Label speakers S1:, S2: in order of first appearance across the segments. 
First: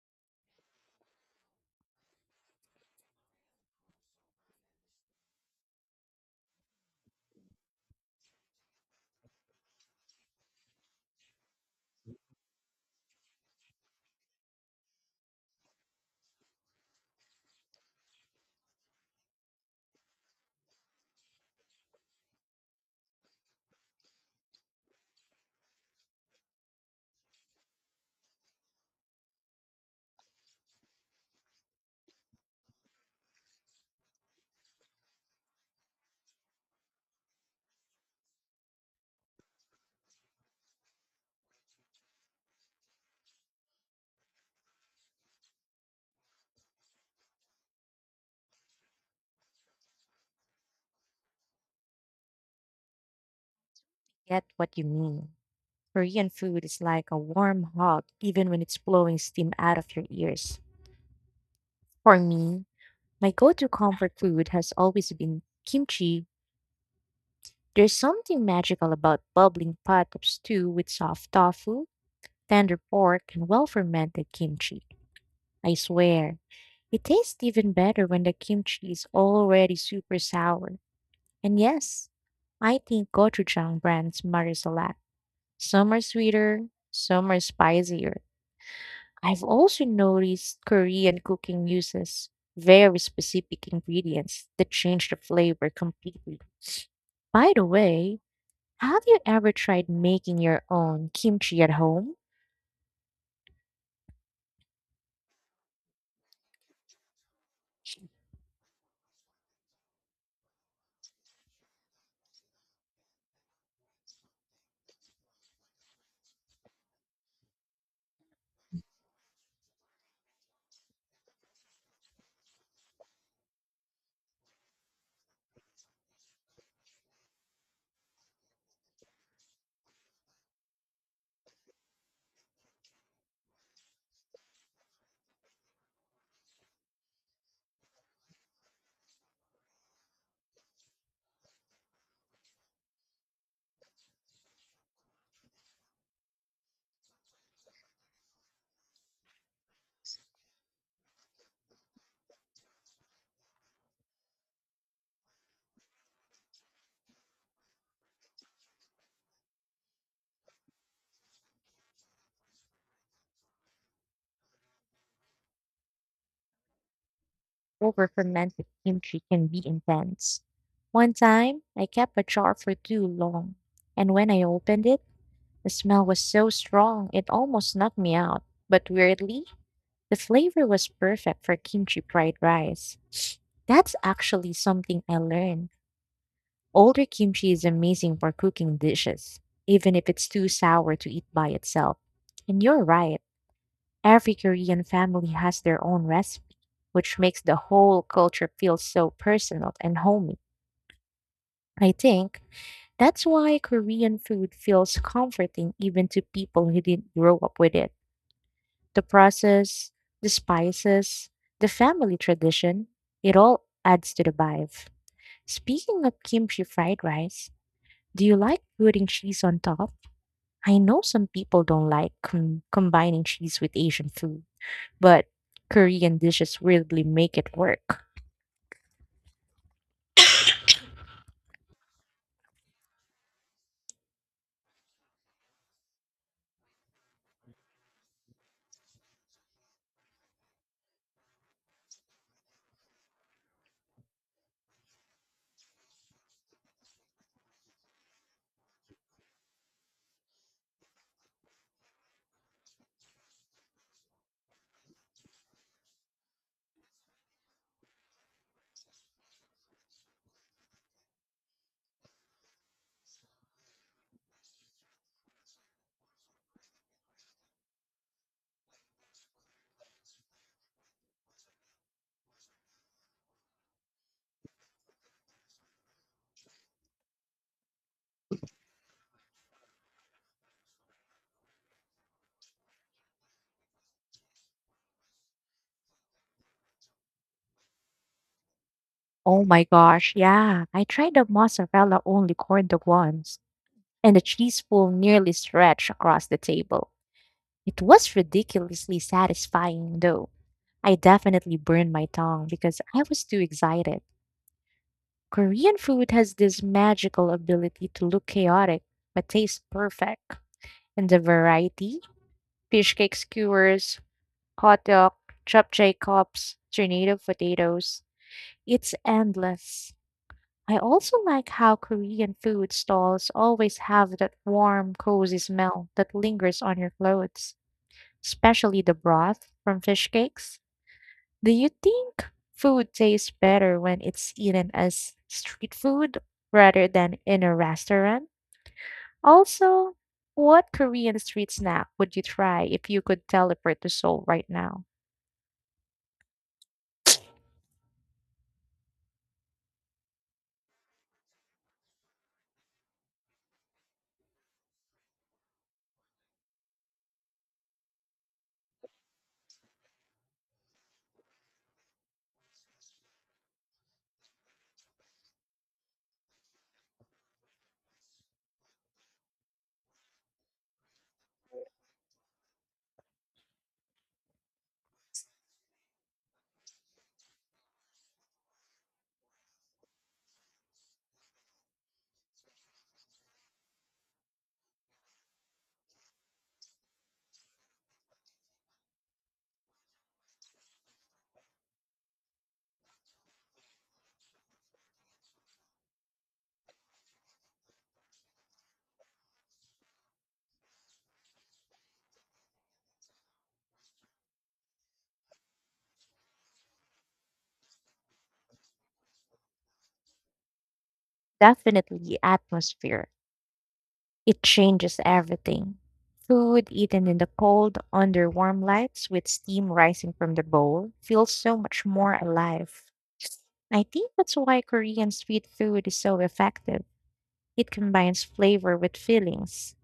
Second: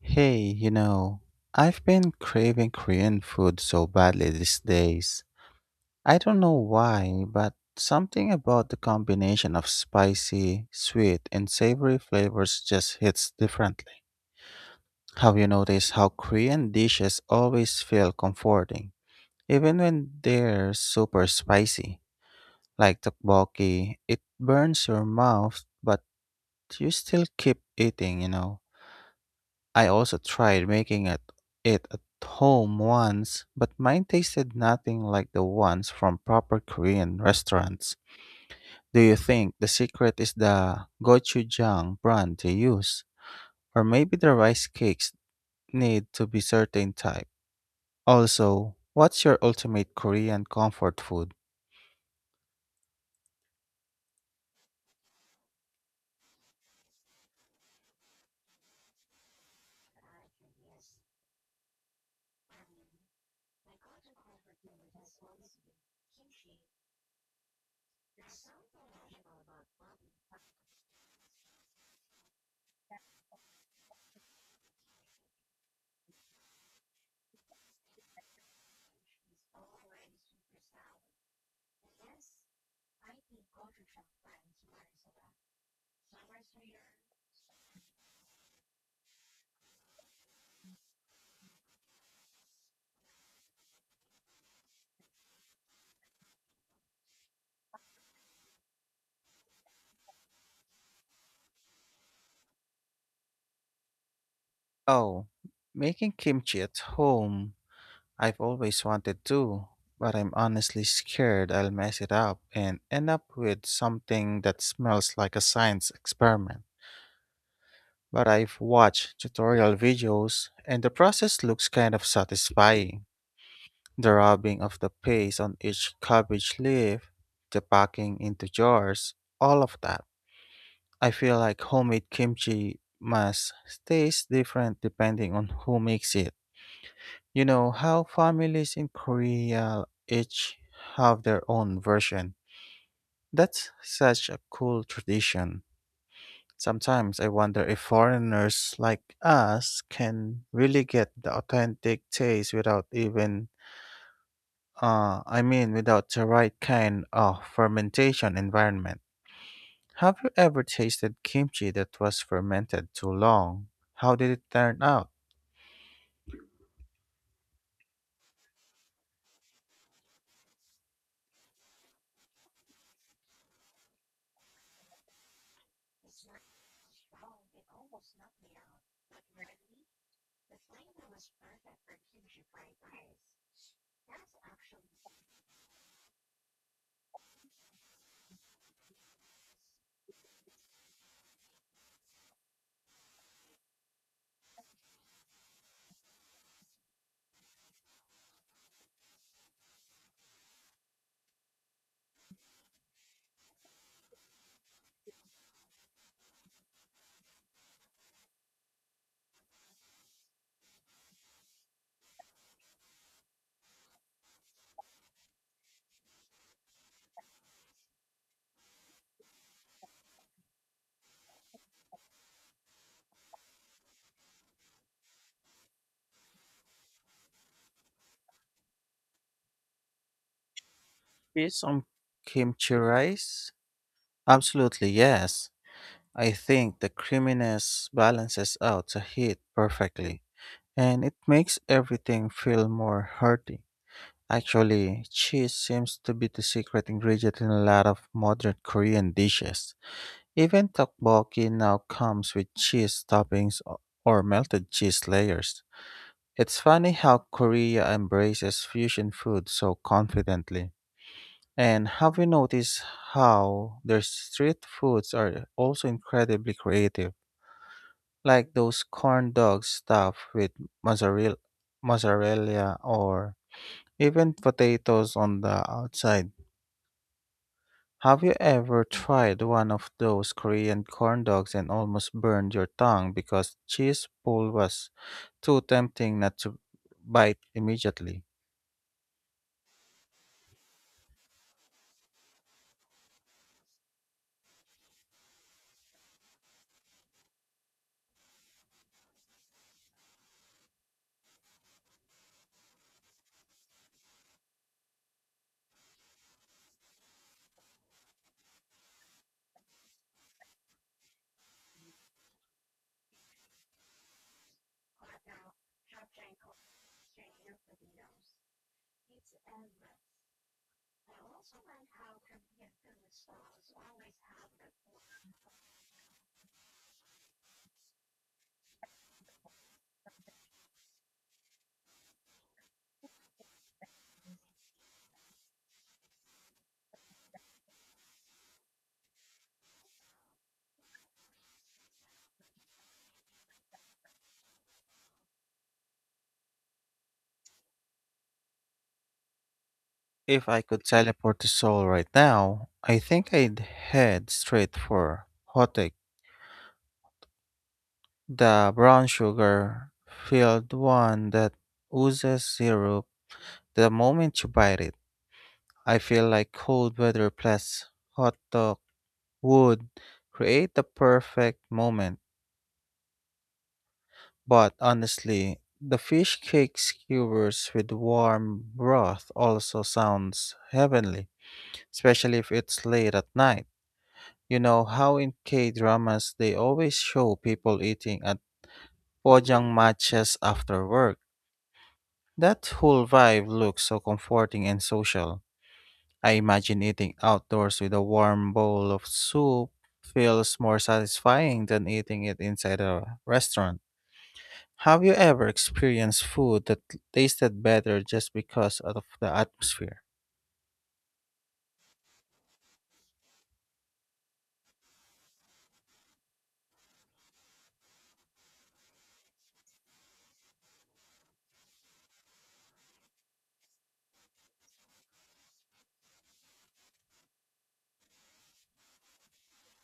S1: Hey, I've been craving Korean food so badly these days. I don't know why, but something about the combination of spicy, sweet, and savory flavors just hits differently. Have you noticed how Korean dishes always feel comforting, even when they're super spicy? Like tteokbokki, it burns your mouth, but you still keep eating. I also tried it at home once, but mine tasted nothing like the ones from proper Korean restaurants. Do you think the secret is the gochujang brand they use? Or maybe the rice cakes need to be certain type? Also, what's your ultimate Korean comfort food?
S2: Get what you mean. Korean food is like a warm hug, even when it's blowing steam out of your ears. For me, my go to comfort food has always been kimchi. There's something magical about bubbling pot of stew with soft tofu, tender pork, and well fermented kimchi. I swear, it tastes even better when the kimchi is already super sour. And yes, I think gochujang brands matters a lot. Some are sweeter, some are spicier, I've also noticed Korean cooking uses very specific ingredients that change the flavor completely. By the way, have you ever tried making your own kimchi at home?
S1: Oh, making kimchi at home I've always wanted to, but I'm honestly scared I'll mess it up and end up with something that smells like a science experiment. But I've watched tutorial videos and the process looks kind of satisfying. The rubbing of the paste on each cabbage leaf, the packing into jars, all of that. I feel like homemade kimchi must taste different depending on who makes it. You know how families in Korea each have their own version. That's such a cool tradition. Sometimes I wonder if foreigners like us can really get the authentic taste without without the right kind of fermentation environment. Have you ever tasted kimchi that was fermented too long? How did it turn out?
S2: Over fermented kimchi can be intense. One time, I kept a jar for too long, and when I opened it, the smell was so strong it almost knocked me out. But weirdly, the flavor was perfect for kimchi fried rice. That's actually something I learned. Older kimchi is amazing for cooking dishes, even if it's too sour to eat by itself. And you're right, every Korean family has their own recipe, which makes the whole culture feel so personal and homey. I think that's why Korean food feels comforting even to people who didn't grow up with it. The process, the spices, the family tradition, it all adds to the vibe. Speaking of kimchi fried rice, do you like putting cheese on top? I know some people don't like combining cheese with Asian food, but Korean dishes really make it work.
S1: Is some kimchi rice? Absolutely, yes. I think the creaminess balances out the heat perfectly, and it makes everything feel more hearty. Actually, cheese seems to be the secret ingredient in a lot of modern Korean dishes. Even tteokbokki now comes with cheese toppings or melted cheese layers. It's funny how Korea embraces fusion food so confidently. And have you noticed how their street foods are also incredibly creative? Like those corn dogs stuffed with mozzarella, mozzarella or even potatoes on the outside. Have you ever tried one of those Korean corn dogs and almost burned your tongue because cheese pull was too tempting not to bite immediately?
S2: Oh my gosh, yeah. I tried the mozzarella only corn dog once, and the cheese pool nearly stretched across the table. It was ridiculously satisfying, though. I definitely burned my tongue because I was too excited. Korean food has this magical ability to look chaotic but taste perfect. And the variety fish cake skewers, hot dog, japchae cups, tornado potatoes it's endless. I also like how Korean food stalls always have that warm, cozy smell that lingers on your clothes, especially the broth from fish cakes. Do you think food tastes better when it's eaten as street food rather than in a restaurant? Also, what Korean street snack would you try if you could teleport to Seoul right now?
S1: If I could teleport to Seoul right now, I think I'd head straight for hotae, the brown sugar filled one that oozes zero. The moment you bite it, I feel like cold weather plus hot dog would create the perfect moment. But honestly, the fish cake skewers with warm broth also sounds heavenly, especially if it's late at night. You know how in K dramas they always show people eating at pojang matches after work. That whole vibe looks so comforting and social. I imagine eating outdoors with a warm bowl of soup feels more satisfying than eating it inside a restaurant. Have you ever experienced food that tasted better just because of the atmosphere?
S2: Definitely atmosphere. It changes everything. Food eaten in the cold, under warm lights, with steam rising from the bowl, feels so much more alive. I think that's why Korean street food is so effective. It combines flavor with feelings.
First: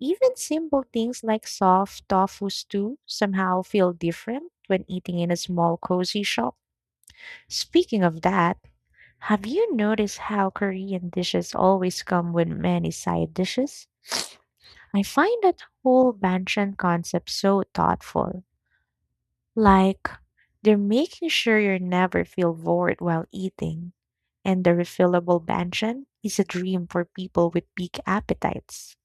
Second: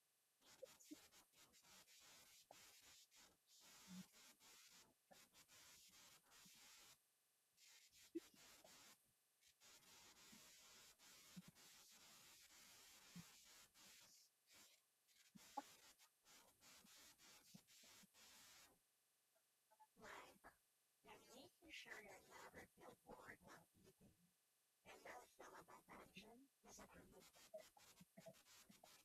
S2: Even simple things like soft tofu stew somehow feel different when eating in a small cozy shop. Speaking of that, have you noticed how Korean dishes always come with many side dishes? I find that whole banchan concept so thoughtful. Like, they're making sure you never feel bored while eating. And the refillable banchan is a dream for people with big appetites.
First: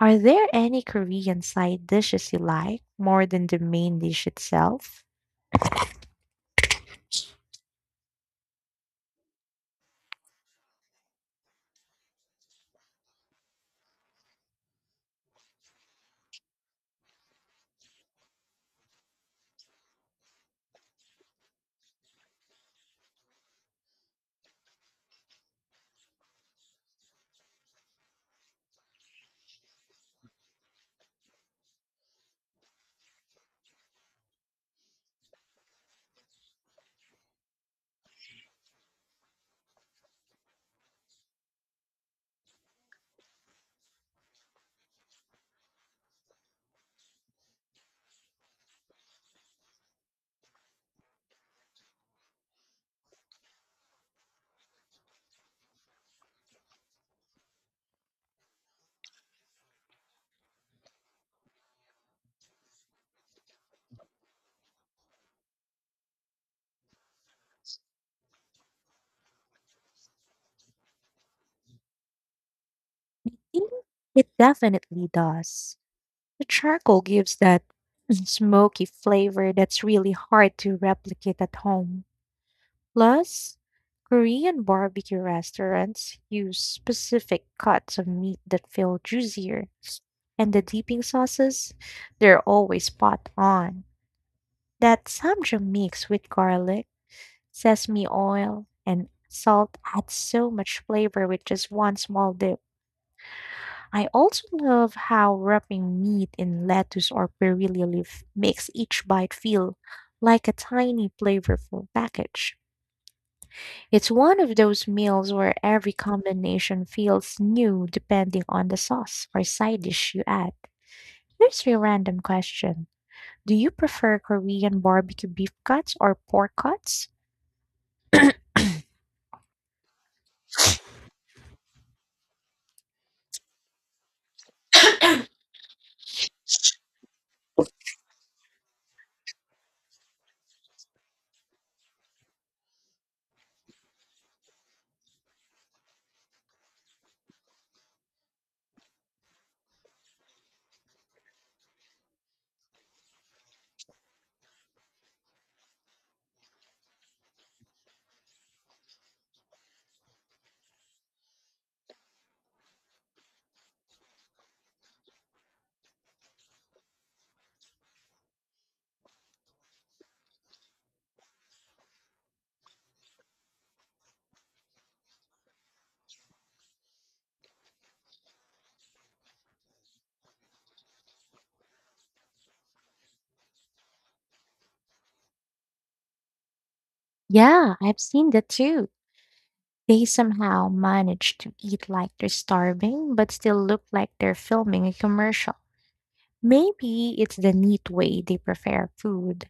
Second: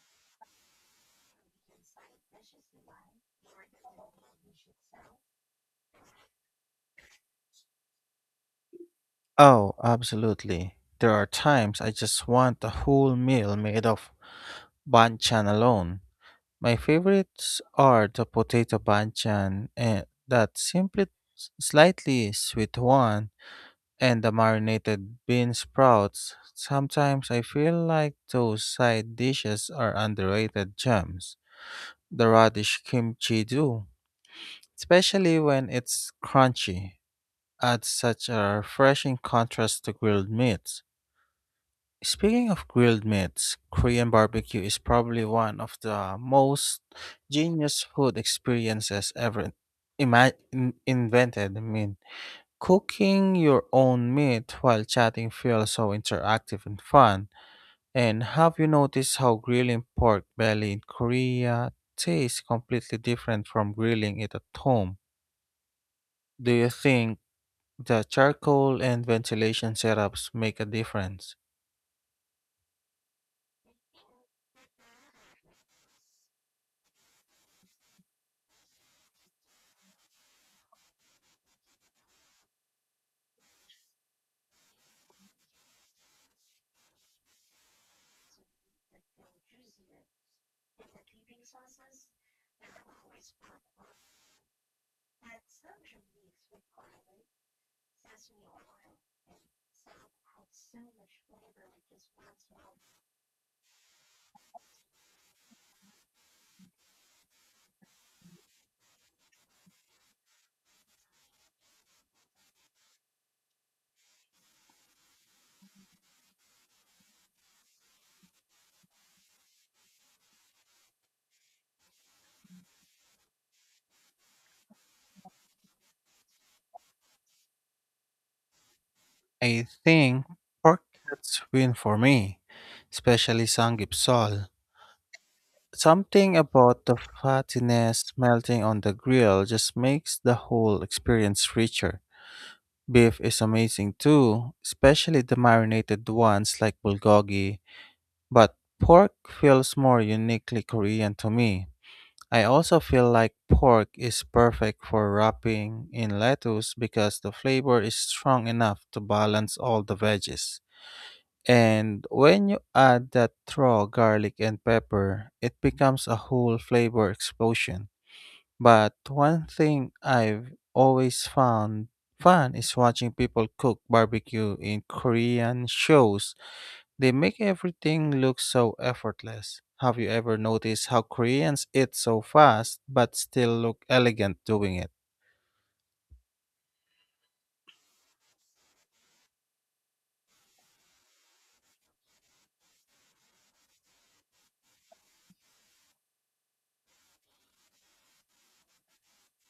S2: Are there any Korean side dishes you like more than the main dish itself?
S1: Oh, absolutely. There are times I just want a whole meal made of banchan alone. My favorites are the potato banchan and that simply slightly sweet one. And the marinated bean sprouts. Sometimes I feel like those side dishes are underrated gems. The radish kimchi do, especially when it's crunchy, adds such a refreshing contrast to grilled meats. Speaking of grilled meats, Korean barbecue is probably one of the most genius food experiences ever invented. Cooking your own meat while chatting feels so interactive and fun. And have you noticed how grilling pork belly in Korea tastes completely different from grilling it at home? Do you think the charcoal and ventilation setups make a difference?
S2: Mm, it definitely does. The charcoal gives that smoky flavor that's really hard to replicate at home. Plus, Korean barbecue restaurants use specific cuts of meat that feel juicier. And the dipping sauces, they're always spot on. That samjang mix with garlic, sesame oil, and salt add so much flavor with just one small dip. I also love how wrapping meat in lettuce or perilla leaf makes each bite feel like a tiny flavorful package. It's one of those meals where every combination feels new depending on the sauce or side dish you add. Here's your random question. Do you prefer Korean barbecue beef cuts or pork cuts?
S1: I think pork cuts win for me, especially Sanggipsal. Something about the fattiness melting on the grill just makes the whole experience richer. Beef is amazing too, especially the marinated ones like bulgogi, but pork feels more uniquely Korean to me. I also feel like pork is perfect for wrapping in lettuce because the flavor is strong enough to balance all the veggies. And when you add that raw garlic and pepper, it becomes a whole flavor explosion. But one thing I've always found fun is watching people cook barbecue in Korean shows. They make everything look so effortless. Have you ever noticed how Koreans eat so fast but still look elegant doing it?
S2: Yeah, I've seen that too. They somehow manage to eat like they're starving, but still look like they're filming a commercial. Maybe it's the neat way they prepare food,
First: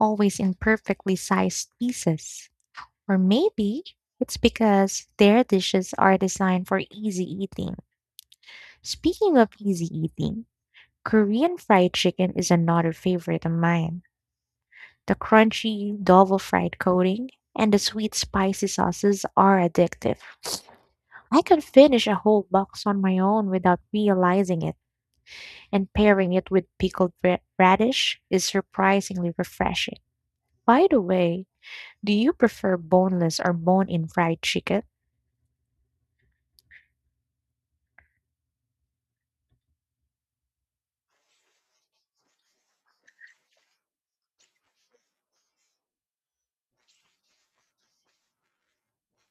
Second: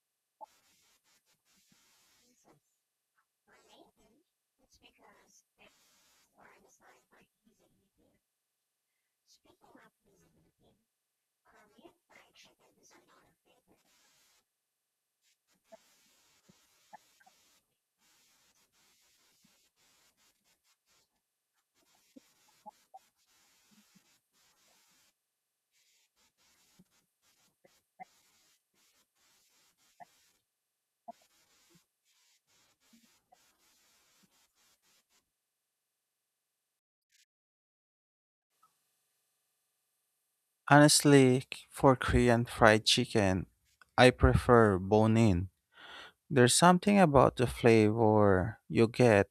S2: always in perfectly sized pieces. Or maybe it's because their dishes are designed for easy eating. Speaking of easy eating, Korean fried chicken is another favorite of mine. The crunchy, double fried coating and the sweet, spicy sauces are addictive. I can finish a whole box on my own without realizing it, and pairing it with pickled radish is surprisingly refreshing. By the way, do you prefer boneless or bone in fried chicken?
S1: Honestly, for Korean fried chicken, I prefer bone in. There's something about the flavor you get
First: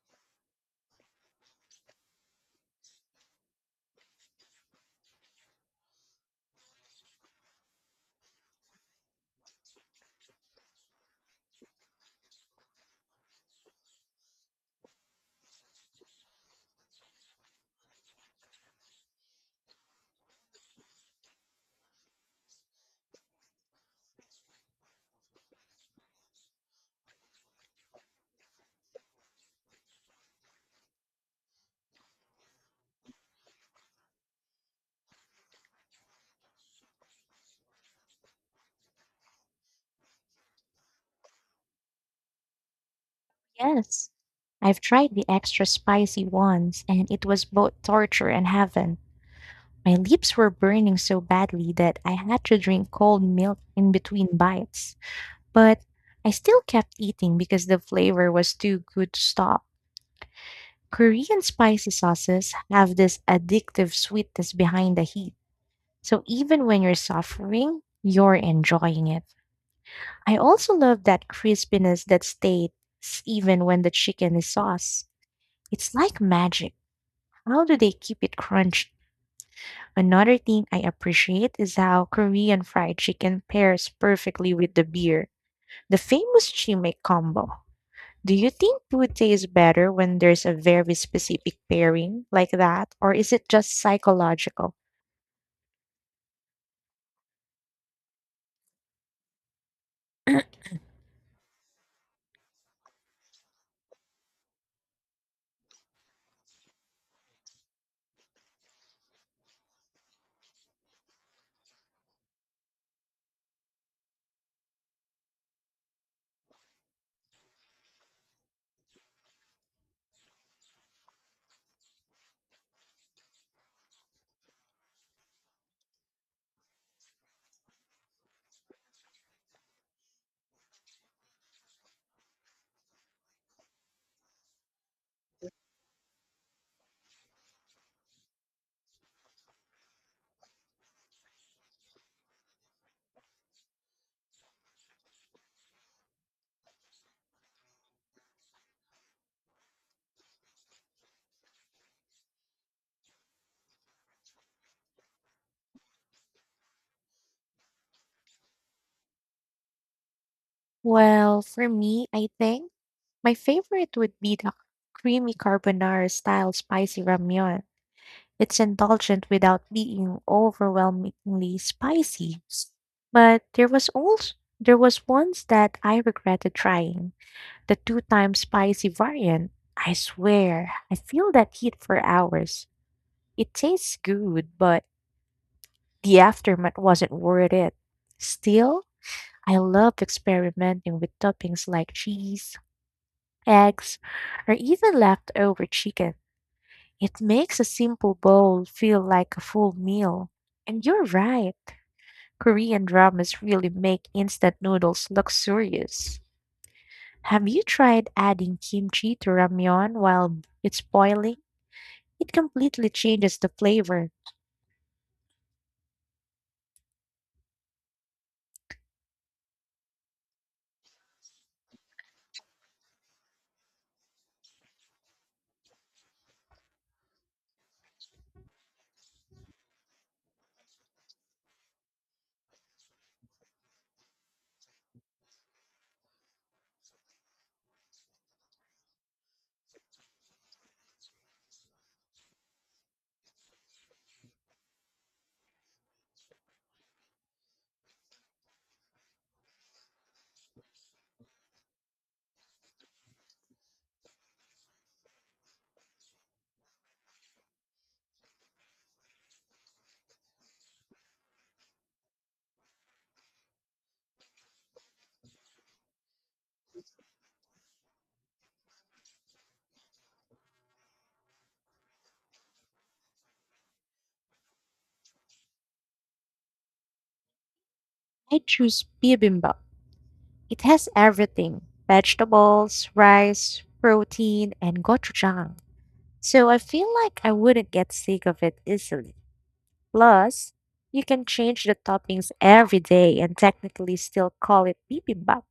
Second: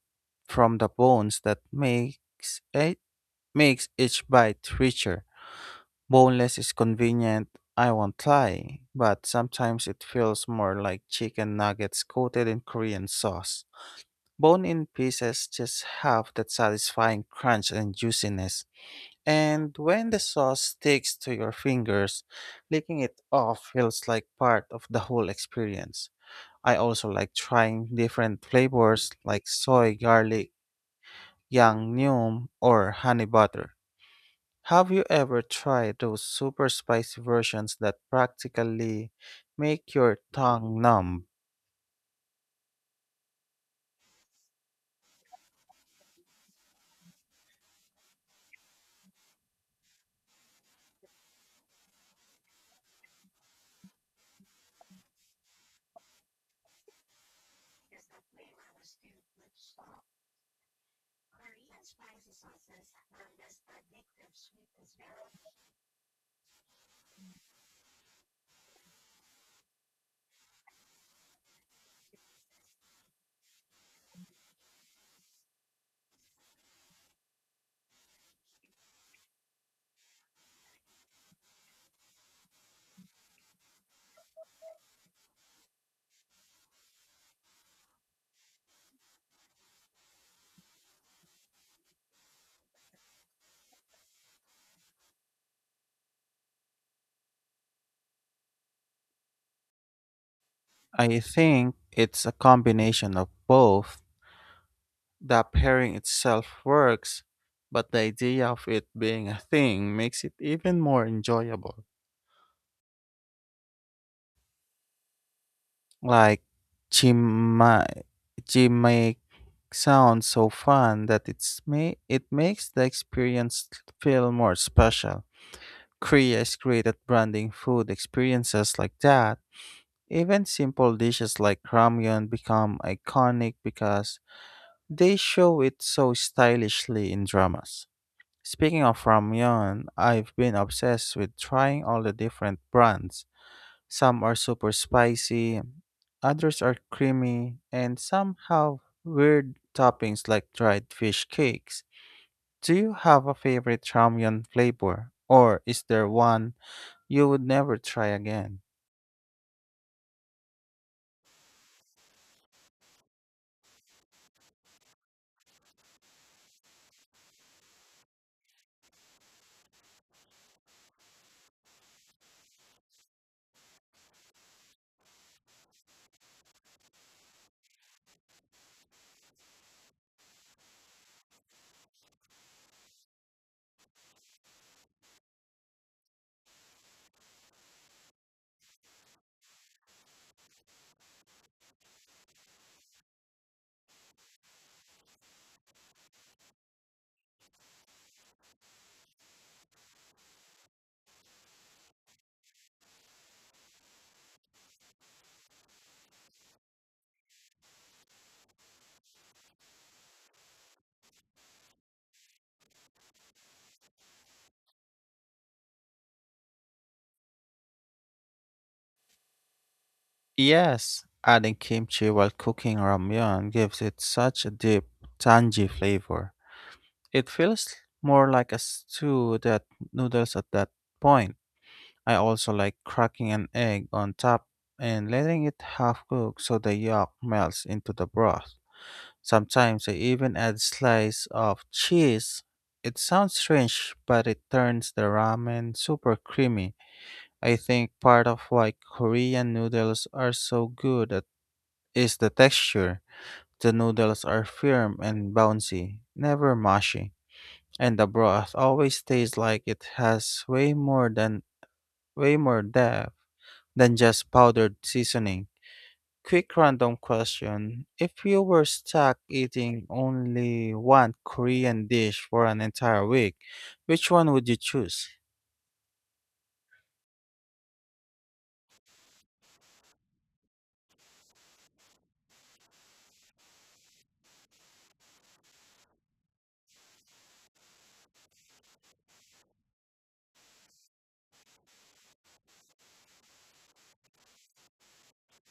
S1: from the bones that makes each bite richer. Boneless is convenient, I won't lie, but sometimes it feels more like chicken nuggets coated in Korean sauce. Bone in pieces just have that satisfying crunch and juiciness. And when the sauce sticks to your fingers, licking it off feels like part of the whole experience. I also like trying different flavors like soy, garlic, yang neum, or honey butter. Have you ever tried those super spicy versions that practically make your tongue numb?
S2: Yes. I've tried the extra spicy ones, and it was both torture and heaven. My lips were burning so badly that I had to drink cold milk in between bites. But I still kept eating because the flavor was too good to stop. Korean spicy sauces have this addictive sweetness behind the heat. So even when you're suffering, you're enjoying it. I also love that crispiness that stays even when the chicken is sauce. It's like magic. How do they keep it crunchy? Another thing I appreciate is how Korean fried chicken pairs perfectly with the beer. The famous chimay combo. Do you think food tastes better when there's a very specific pairing like that, or is it just psychological?
S1: I think it's a combination of both. The pairing itself works, but the idea of it being a thing makes it even more enjoyable. Like chimay, chimay sounds so fun that it makes the experience feel more special. Korea is great at branding food experiences like that. Even simple dishes like ramyun become iconic because they show it so stylishly in dramas. Speaking of ramyun, I've been obsessed with trying all the different brands. Some are super spicy, others are creamy, and some have weird toppings like dried fish cakes. Do you have a favorite ramyun flavor, or is there one you would never try again?
S2: Well, for me, I think my favorite would be the creamy carbonara style spicy ramyun. It's indulgent without being overwhelmingly spicy. But there was once that I regretted trying the two times spicy variant. I swear, I feel that heat for hours. It tastes good, but the aftermath wasn't worth it. Still, I loved experimenting with toppings like cheese, eggs, or even leftover chicken. It makes a simple bowl feel like a full meal. And you're right, Korean dramas really make instant noodles luxurious. Have you tried adding kimchi to ramyeon while it's boiling? It completely changes the flavor.
S1: Yes, adding kimchi while cooking ramyeon gives it such a deep, tangy flavor. It feels more like a stew than noodles at that point. I also like cracking an egg on top and letting it half cook so the yolk melts into the broth. Sometimes I even add slice of cheese. It sounds strange, but it turns the ramen super creamy. I think part of why Korean noodles are so good is the texture. The noodles are firm and bouncy, never mushy, and the broth always tastes like it has way more depth than just powdered seasoning. Quick random question. If you were stuck eating only one Korean dish for an entire week, which one would you choose?
S2: I choose bibimbap. It has everything: vegetables, rice, protein, and gochujang. So I feel like I wouldn't get sick of it easily. Plus, you can change the toppings every day and technically still call it bibimbap.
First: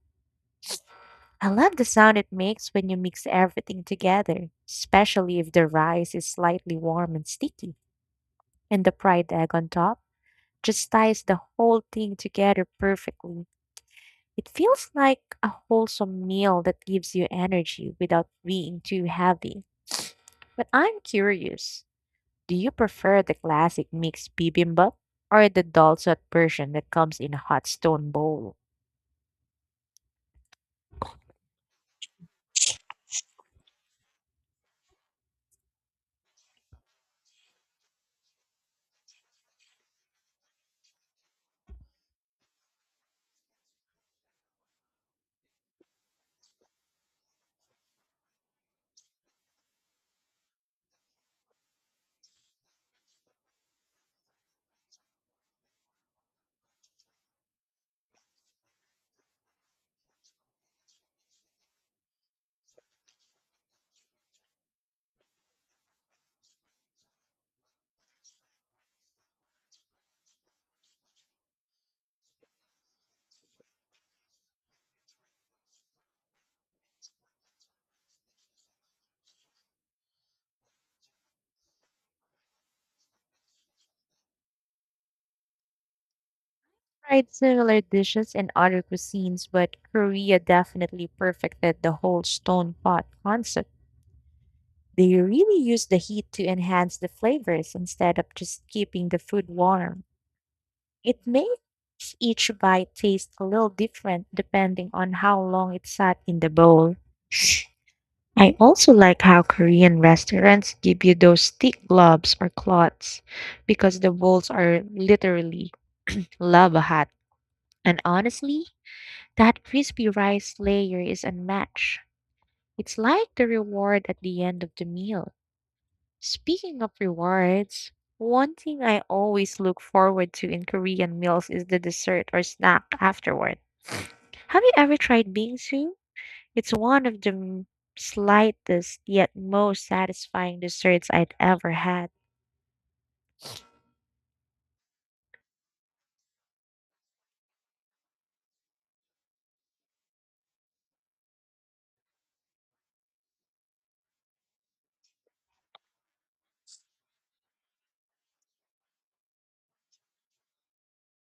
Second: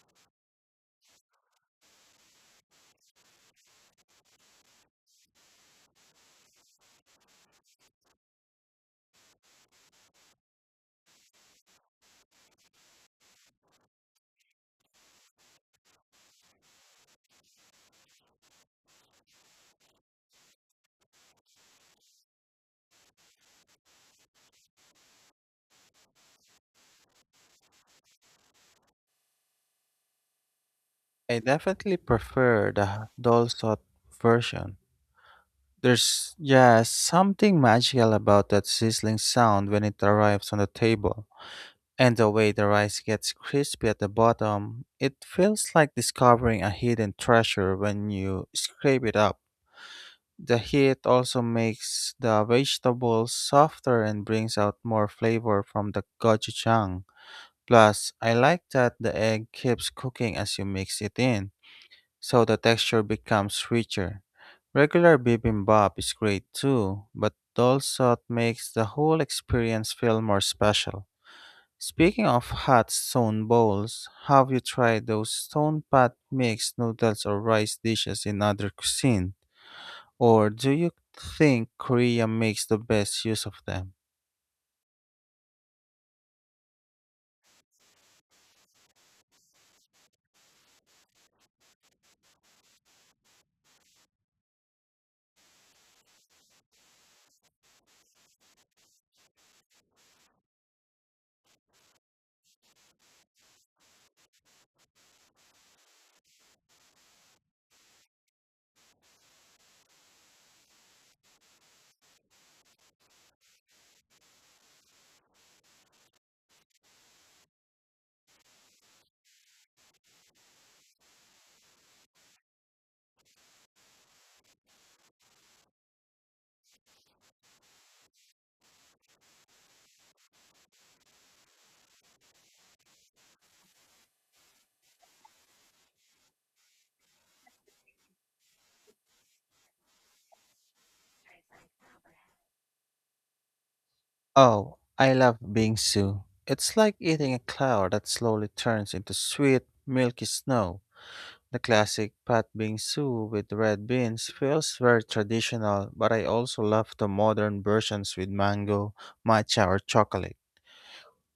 S2: I love the sound it makes when you mix everything together, especially if the rice is slightly warm and sticky, and the fried egg on top just ties the whole thing together perfectly. It feels like a wholesome meal that gives you energy without being too heavy. But I'm curious, do you prefer the classic mixed bibimbap or the dalsat version that comes in a hot stone bowl?
S1: I definitely prefer the dolsot version. Something magical about that sizzling sound when it arrives on the table. And the way the rice gets crispy at the bottom, it feels like discovering a hidden treasure when you scrape it up. The heat also makes the vegetables softer and brings out more flavor from the gochujang. Plus, I like that the egg keeps cooking as you mix it in so the texture becomes richer. Regular bibimbap is great too, but dal sot makes the whole experience feel more special. Speaking of hot stone bowls, have you tried those stone pot mixed noodles or rice dishes in other cuisine? Or do you think Korea makes the best use of them?
S2: Tried similar dishes in other cuisines, but Korea definitely perfected the whole stone pot concept. They really use the heat to enhance the flavors instead of just keeping the food warm. It makes each bite taste a little different depending on how long it sat in the bowl. I also like how Korean restaurants give you those thick globs or cloths because the bowls are literally lava hot. And honestly, that crispy rice layer is unmatched. It's like the reward at the end of the meal. Speaking of rewards, one thing I always look forward to in Korean meals is the dessert or snack afterward. Have you ever tried bingsu? It's one of the slightest yet most satisfying desserts I'd ever had.
S1: Oh, I love bingsu. It's like eating a cloud that slowly turns into sweet, milky snow. The classic pat bing stew with red beans feels very traditional, but I also love the modern versions with mango, matcha, or chocolate.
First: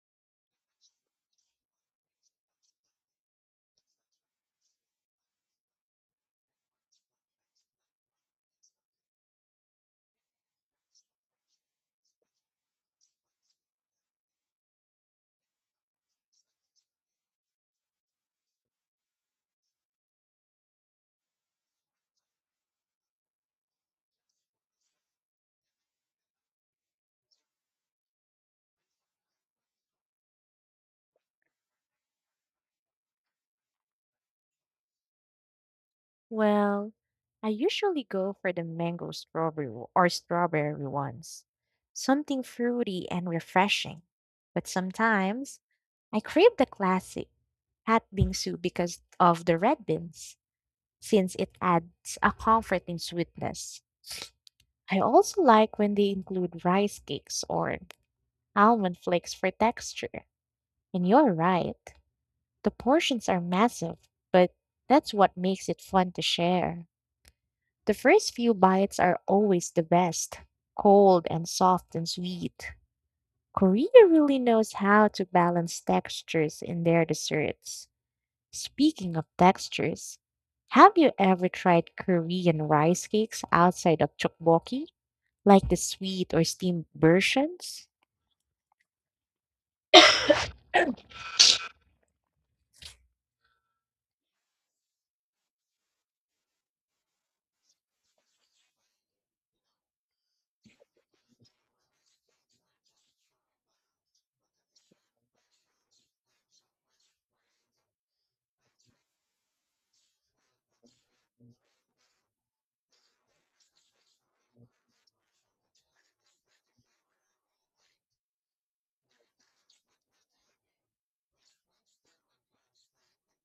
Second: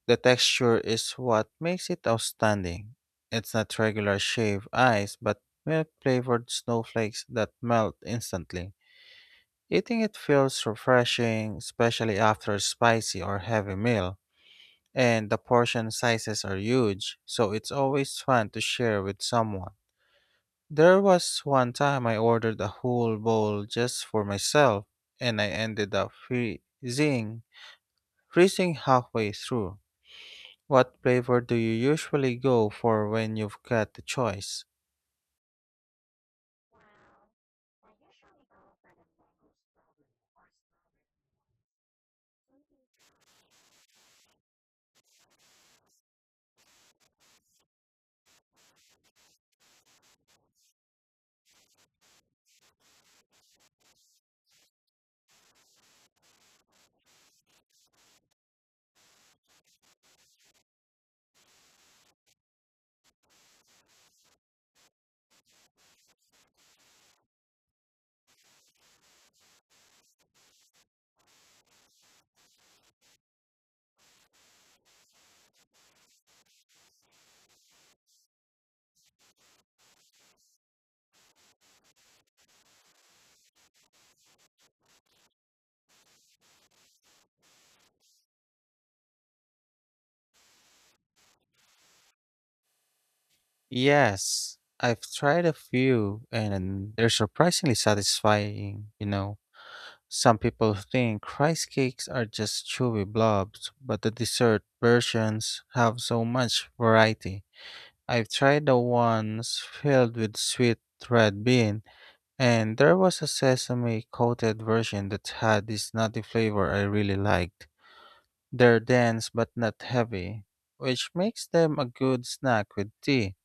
S1: The texture is what makes it outstanding. It's not regular shaved ice, but milk flavored snowflakes that melt instantly. Eating it feels refreshing, especially after a spicy or heavy meal. And the portion sizes are huge, so it's always fun to share with someone. There was one time I ordered a whole bowl just for myself, and I ended up freezing halfway through. What flavor do you usually go for when you've got the choice?
S2: Well, I usually go for the mango strawberry or strawberry ones. Something fruity and refreshing. But sometimes I crave the classic hot bingsu because of the red beans, since it adds a comforting sweetness. I also like when they include rice cakes or almond flakes for texture. And you're right. The portions are massive, but that's what makes it fun to share. The first few bites are always the best, cold and soft and sweet. Korea really knows how to balance textures in their desserts. Speaking of textures, have you ever tried Korean rice cakes outside of tteokbokki, like the sweet or steamed versions?
S1: Yes, I've tried a few, and they're surprisingly satisfying. Some people think rice cakes are just chewy blobs, but the dessert versions have so much variety. I've tried the ones filled with sweet red bean, and there was a sesame coated version that had this nutty flavor I really liked. They're dense but not heavy, which makes them a good snack with tea.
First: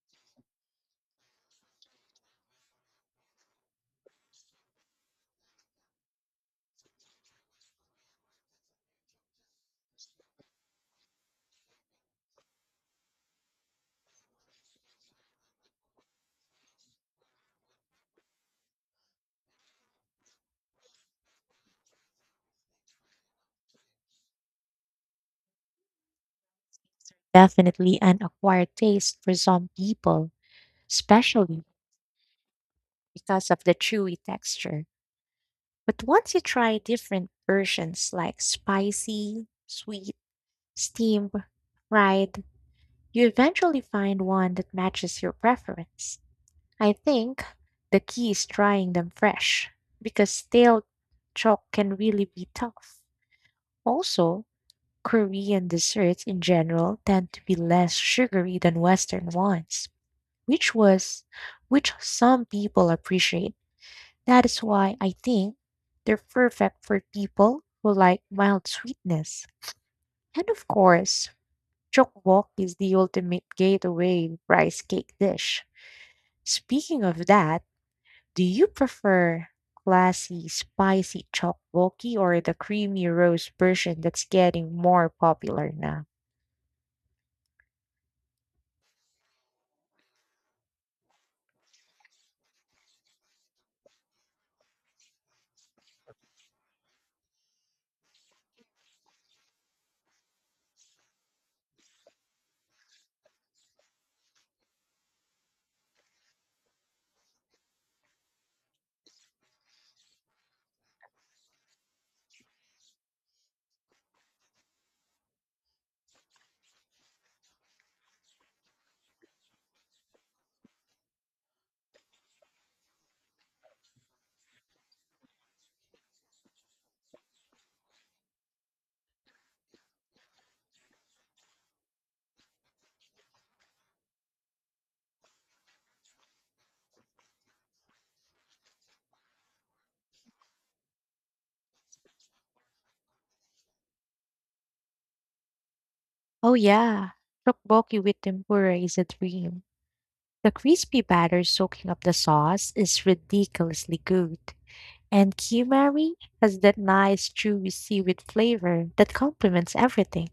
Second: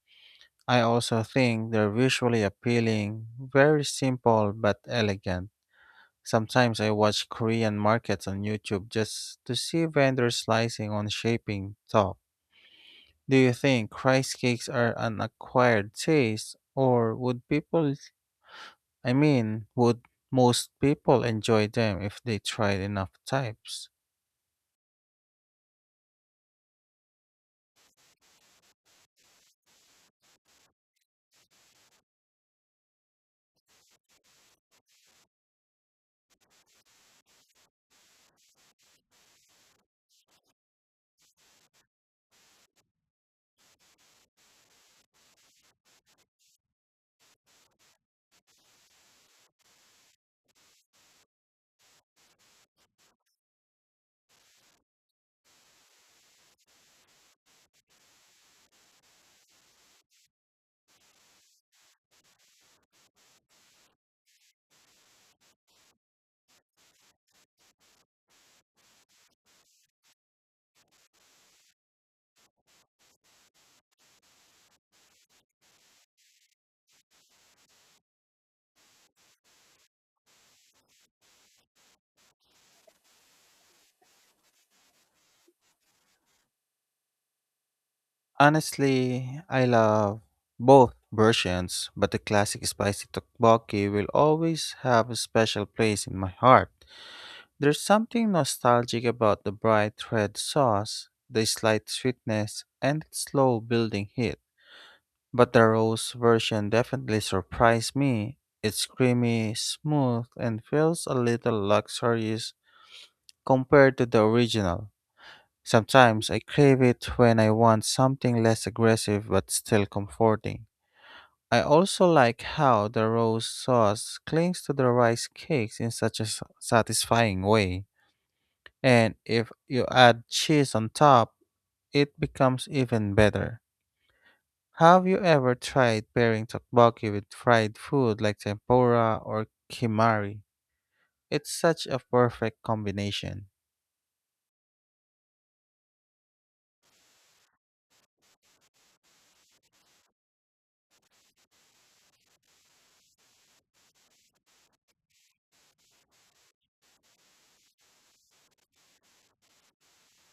S1: I also think they're visually appealing, very simple but elegant. Sometimes I watch Korean markets on YouTube just to see vendors slicing on shaping top. Do you think rice cakes are an acquired taste, or would would most people enjoy them if they tried enough types?
S2: Definitely an acquired taste for some people, especially because of the chewy texture. But once you try different versions like spicy, sweet, steamed, fried, you eventually find one that matches your preference. I think the key is trying them fresh because stale chalk can really be tough. Also, Korean desserts in general tend to be less sugary than Western ones, which was which some people appreciate. That is why I think they're perfect for people who like mild sweetness. And of course, wok is the ultimate gateway rice cake dish. Speaking of that, do you prefer classy, spicy wokey or the creamy roast version that's getting more popular now?
S1: Honestly, I love both versions, but the classic spicy tteokbokki will always have a special place in my heart. There's something nostalgic about the bright red sauce, the slight sweetness, and its slow building heat. But the rose version definitely surprised me. It's creamy, smooth, and feels a little luxurious compared to the original. Sometimes I crave it when I want something less aggressive but still comforting. I also like how the rose sauce clings to the rice cakes in such a satisfying way. And if you add cheese on top, it becomes even better. Have you ever tried pairing tteokbokki with fried food like tempura or kimari? It's such a perfect combination.
S2: Oh yeah, wokey with tempura is a dream. The crispy batter soaking up the sauce is ridiculously good. And kimari has that nice chewy seaweed flavor that complements everything.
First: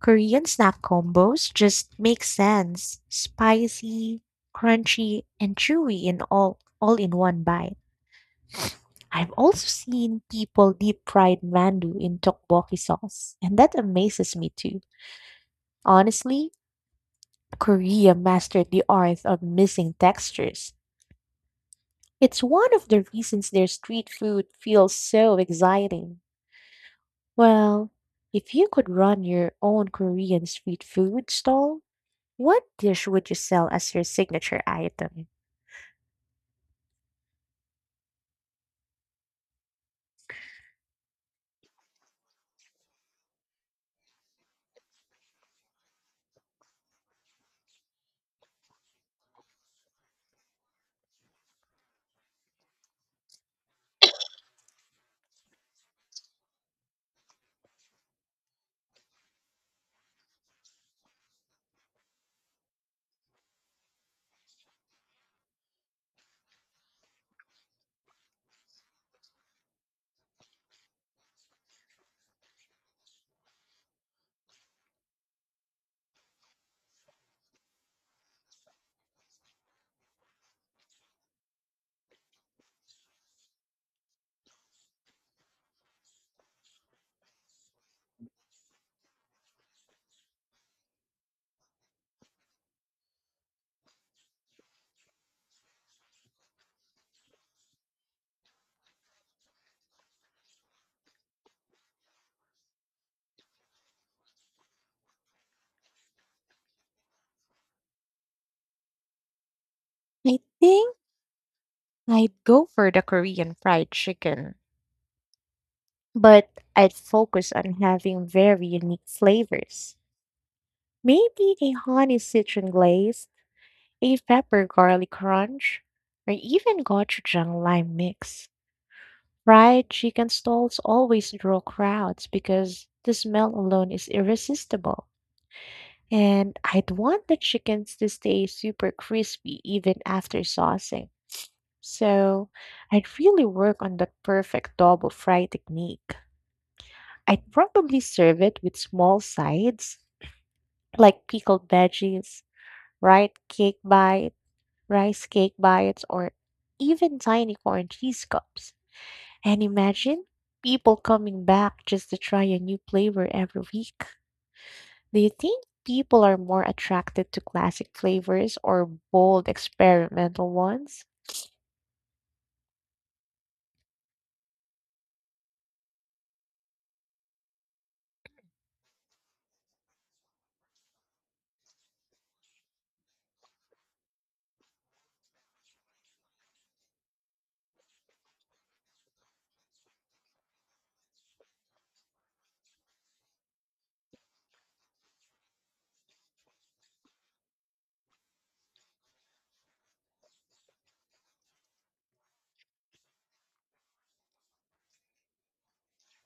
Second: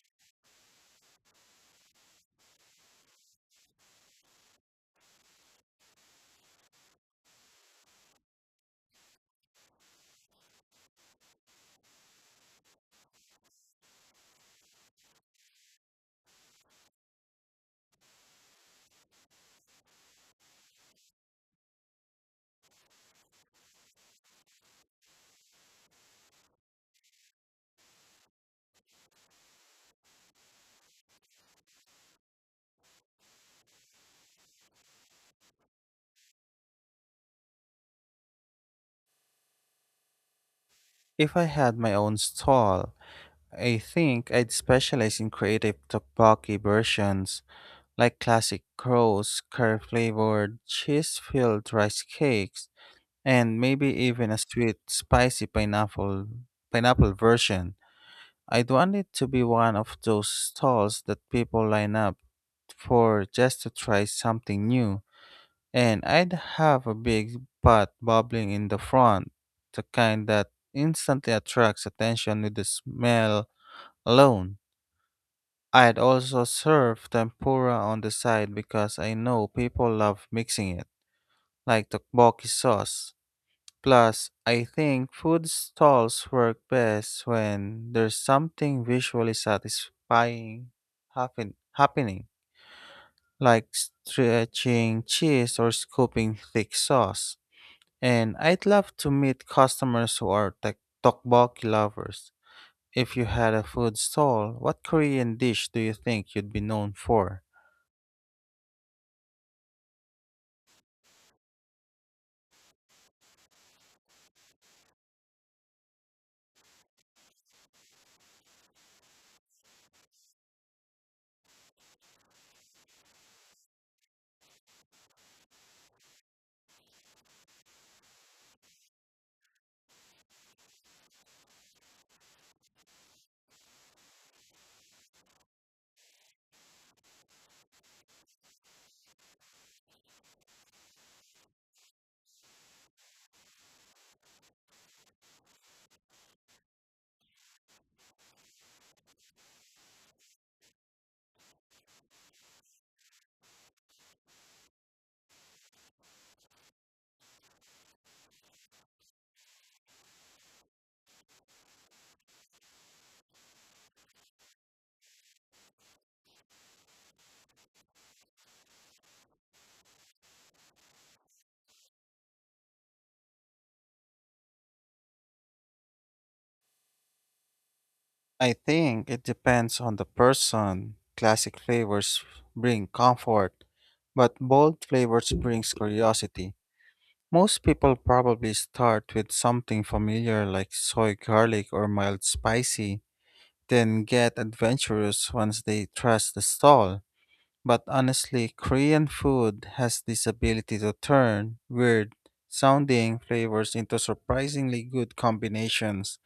S2: Korean snack combos just make sense. Spicy, crunchy, and chewy in all in one bite. I've also seen people deep fried mandu in tteokbokki sauce, and that amazes me too. Honestly, Korea mastered the art of missing textures. It's one of the reasons their street food feels so exciting. Well, if you could run your own Korean street food stall, what dish would you sell as your signature item?
S1: If I had my own stall, I think I'd specialize in creative tteokbokki versions like classic crows, curry flavored, cheese filled rice cakes, and maybe even a sweet, spicy pineapple version. I'd want it to be one of those stalls that people line up for just to try something new. And I'd have a big pot bubbling in the front, the kind that instantly attracts attention with the smell alone. I'd also serve tempura on the side because I know people love mixing it, like tteokbokki sauce. Plus, I think food stalls work best when there's something visually satisfying happening, like stretching cheese or scooping thick sauce. And I'd love to meet customers who are tteokbokki lovers. If you had a food stall, what Korean dish do you think you'd be known for?
S2: I think I'd go for the Korean fried chicken, but I'd focus on having very unique flavors. Maybe a honey citron glaze, a pepper garlic crunch, or even gochujang lime mix. Fried chicken stalls always draw crowds because the smell alone is irresistible. And I'd want the chickens to stay super crispy even after saucing. So I'd really work on that perfect double fry technique. I'd probably serve it with small sides like pickled veggies, right? Cake bite, rice cake bites, or even tiny corn cheese cups. And imagine people coming back just to try a new flavor every week. Do you think people are more attracted to classic flavors or bold experimental ones?
S1: I think it depends on the person. Classic flavors bring comfort, but bold flavors brings curiosity. Most people probably start with something familiar like soy garlic or mild spicy, then get adventurous once they trust the stall. But honestly, Korean food has this ability to turn weird sounding flavors into surprisingly good combinations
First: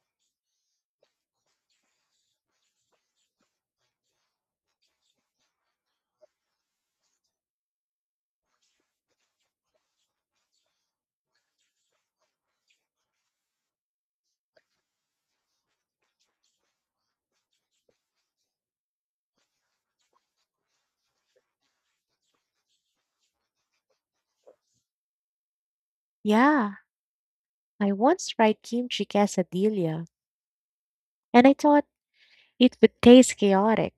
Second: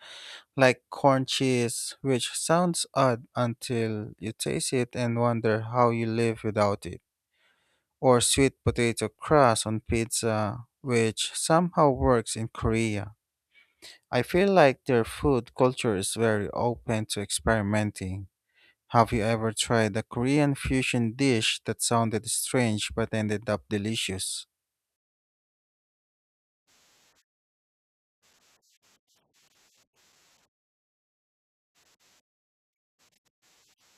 S1: like corn cheese, which sounds odd until you taste it and wonder how you live without it, or sweet potato crust on pizza, which somehow works in Korea. I feel like their food culture is very open to experimenting. Have you ever tried a Korean fusion dish that sounded strange but ended up delicious?
S2: Yeah, I once tried kimchi quesadilla, and I thought it would taste chaotic,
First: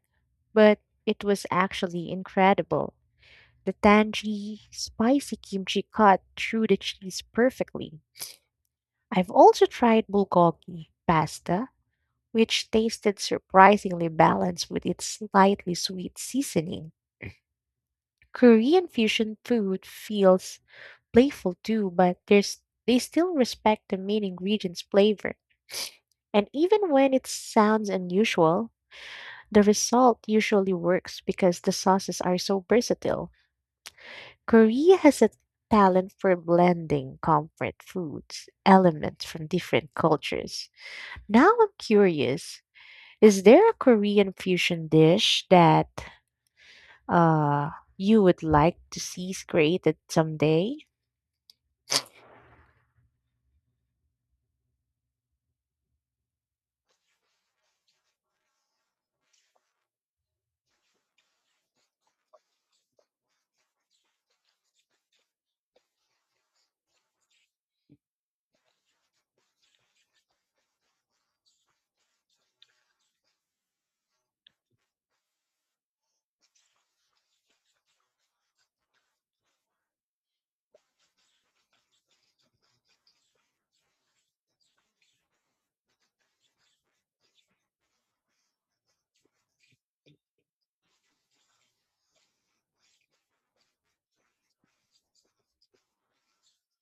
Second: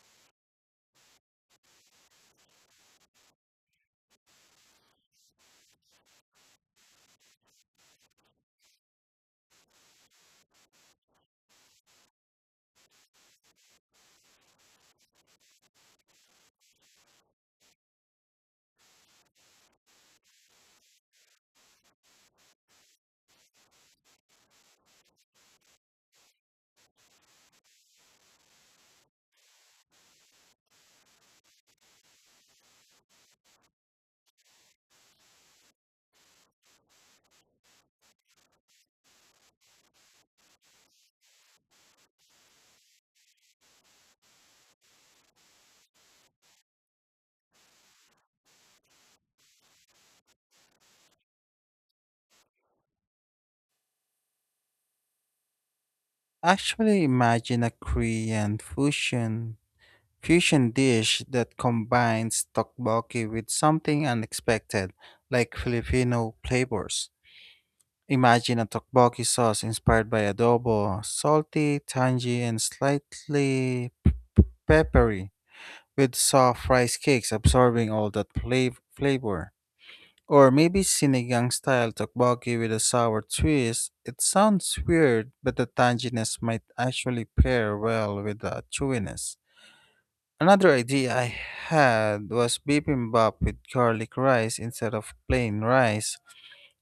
S2: but it was actually incredible. The tangy, spicy kimchi cut through the cheese perfectly. I've also tried bulgogi pasta, which tasted surprisingly balanced with its slightly sweet seasoning. Korean fusion food feels playful too, but there's they still respect the main ingredient's flavor. And even when it sounds unusual, the result usually works because the sauces are so versatile. Korea has a talent for blending comfort foods, elements from different cultures. Now I'm curious, is there a Korean fusion dish that uh you would like to see created someday?
S1: Actually, imagine a Korean fusion Fusion dish that combines tteokbokki with something unexpected, like Filipino flavors. Imagine a tteokbokki sauce inspired by adobo, salty, tangy, and slightly peppery, with soft rice cakes absorbing all that flavor. Or maybe sinigang style tteokbokki with a sour twist. It sounds weird, but the tanginess might actually pair well with the chewiness. Another idea I had was bibimbap with garlic rice instead of plain rice,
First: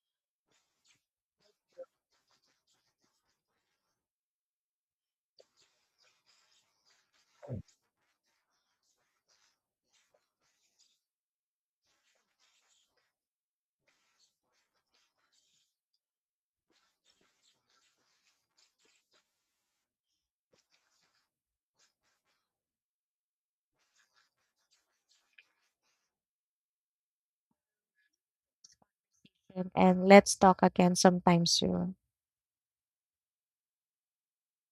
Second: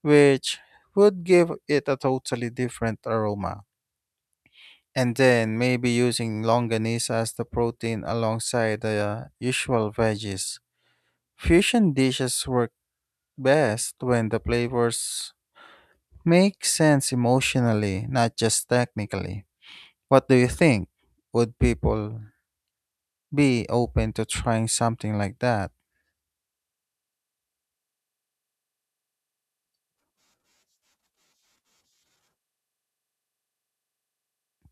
S1: which would give it a totally different aroma. And then maybe using longanisa as the protein alongside the usual veggies. Fusion dishes work best when the flavors make sense emotionally, not just technically. What do you think? Would people be open to trying something like that?
S2: And let's talk again sometime soon.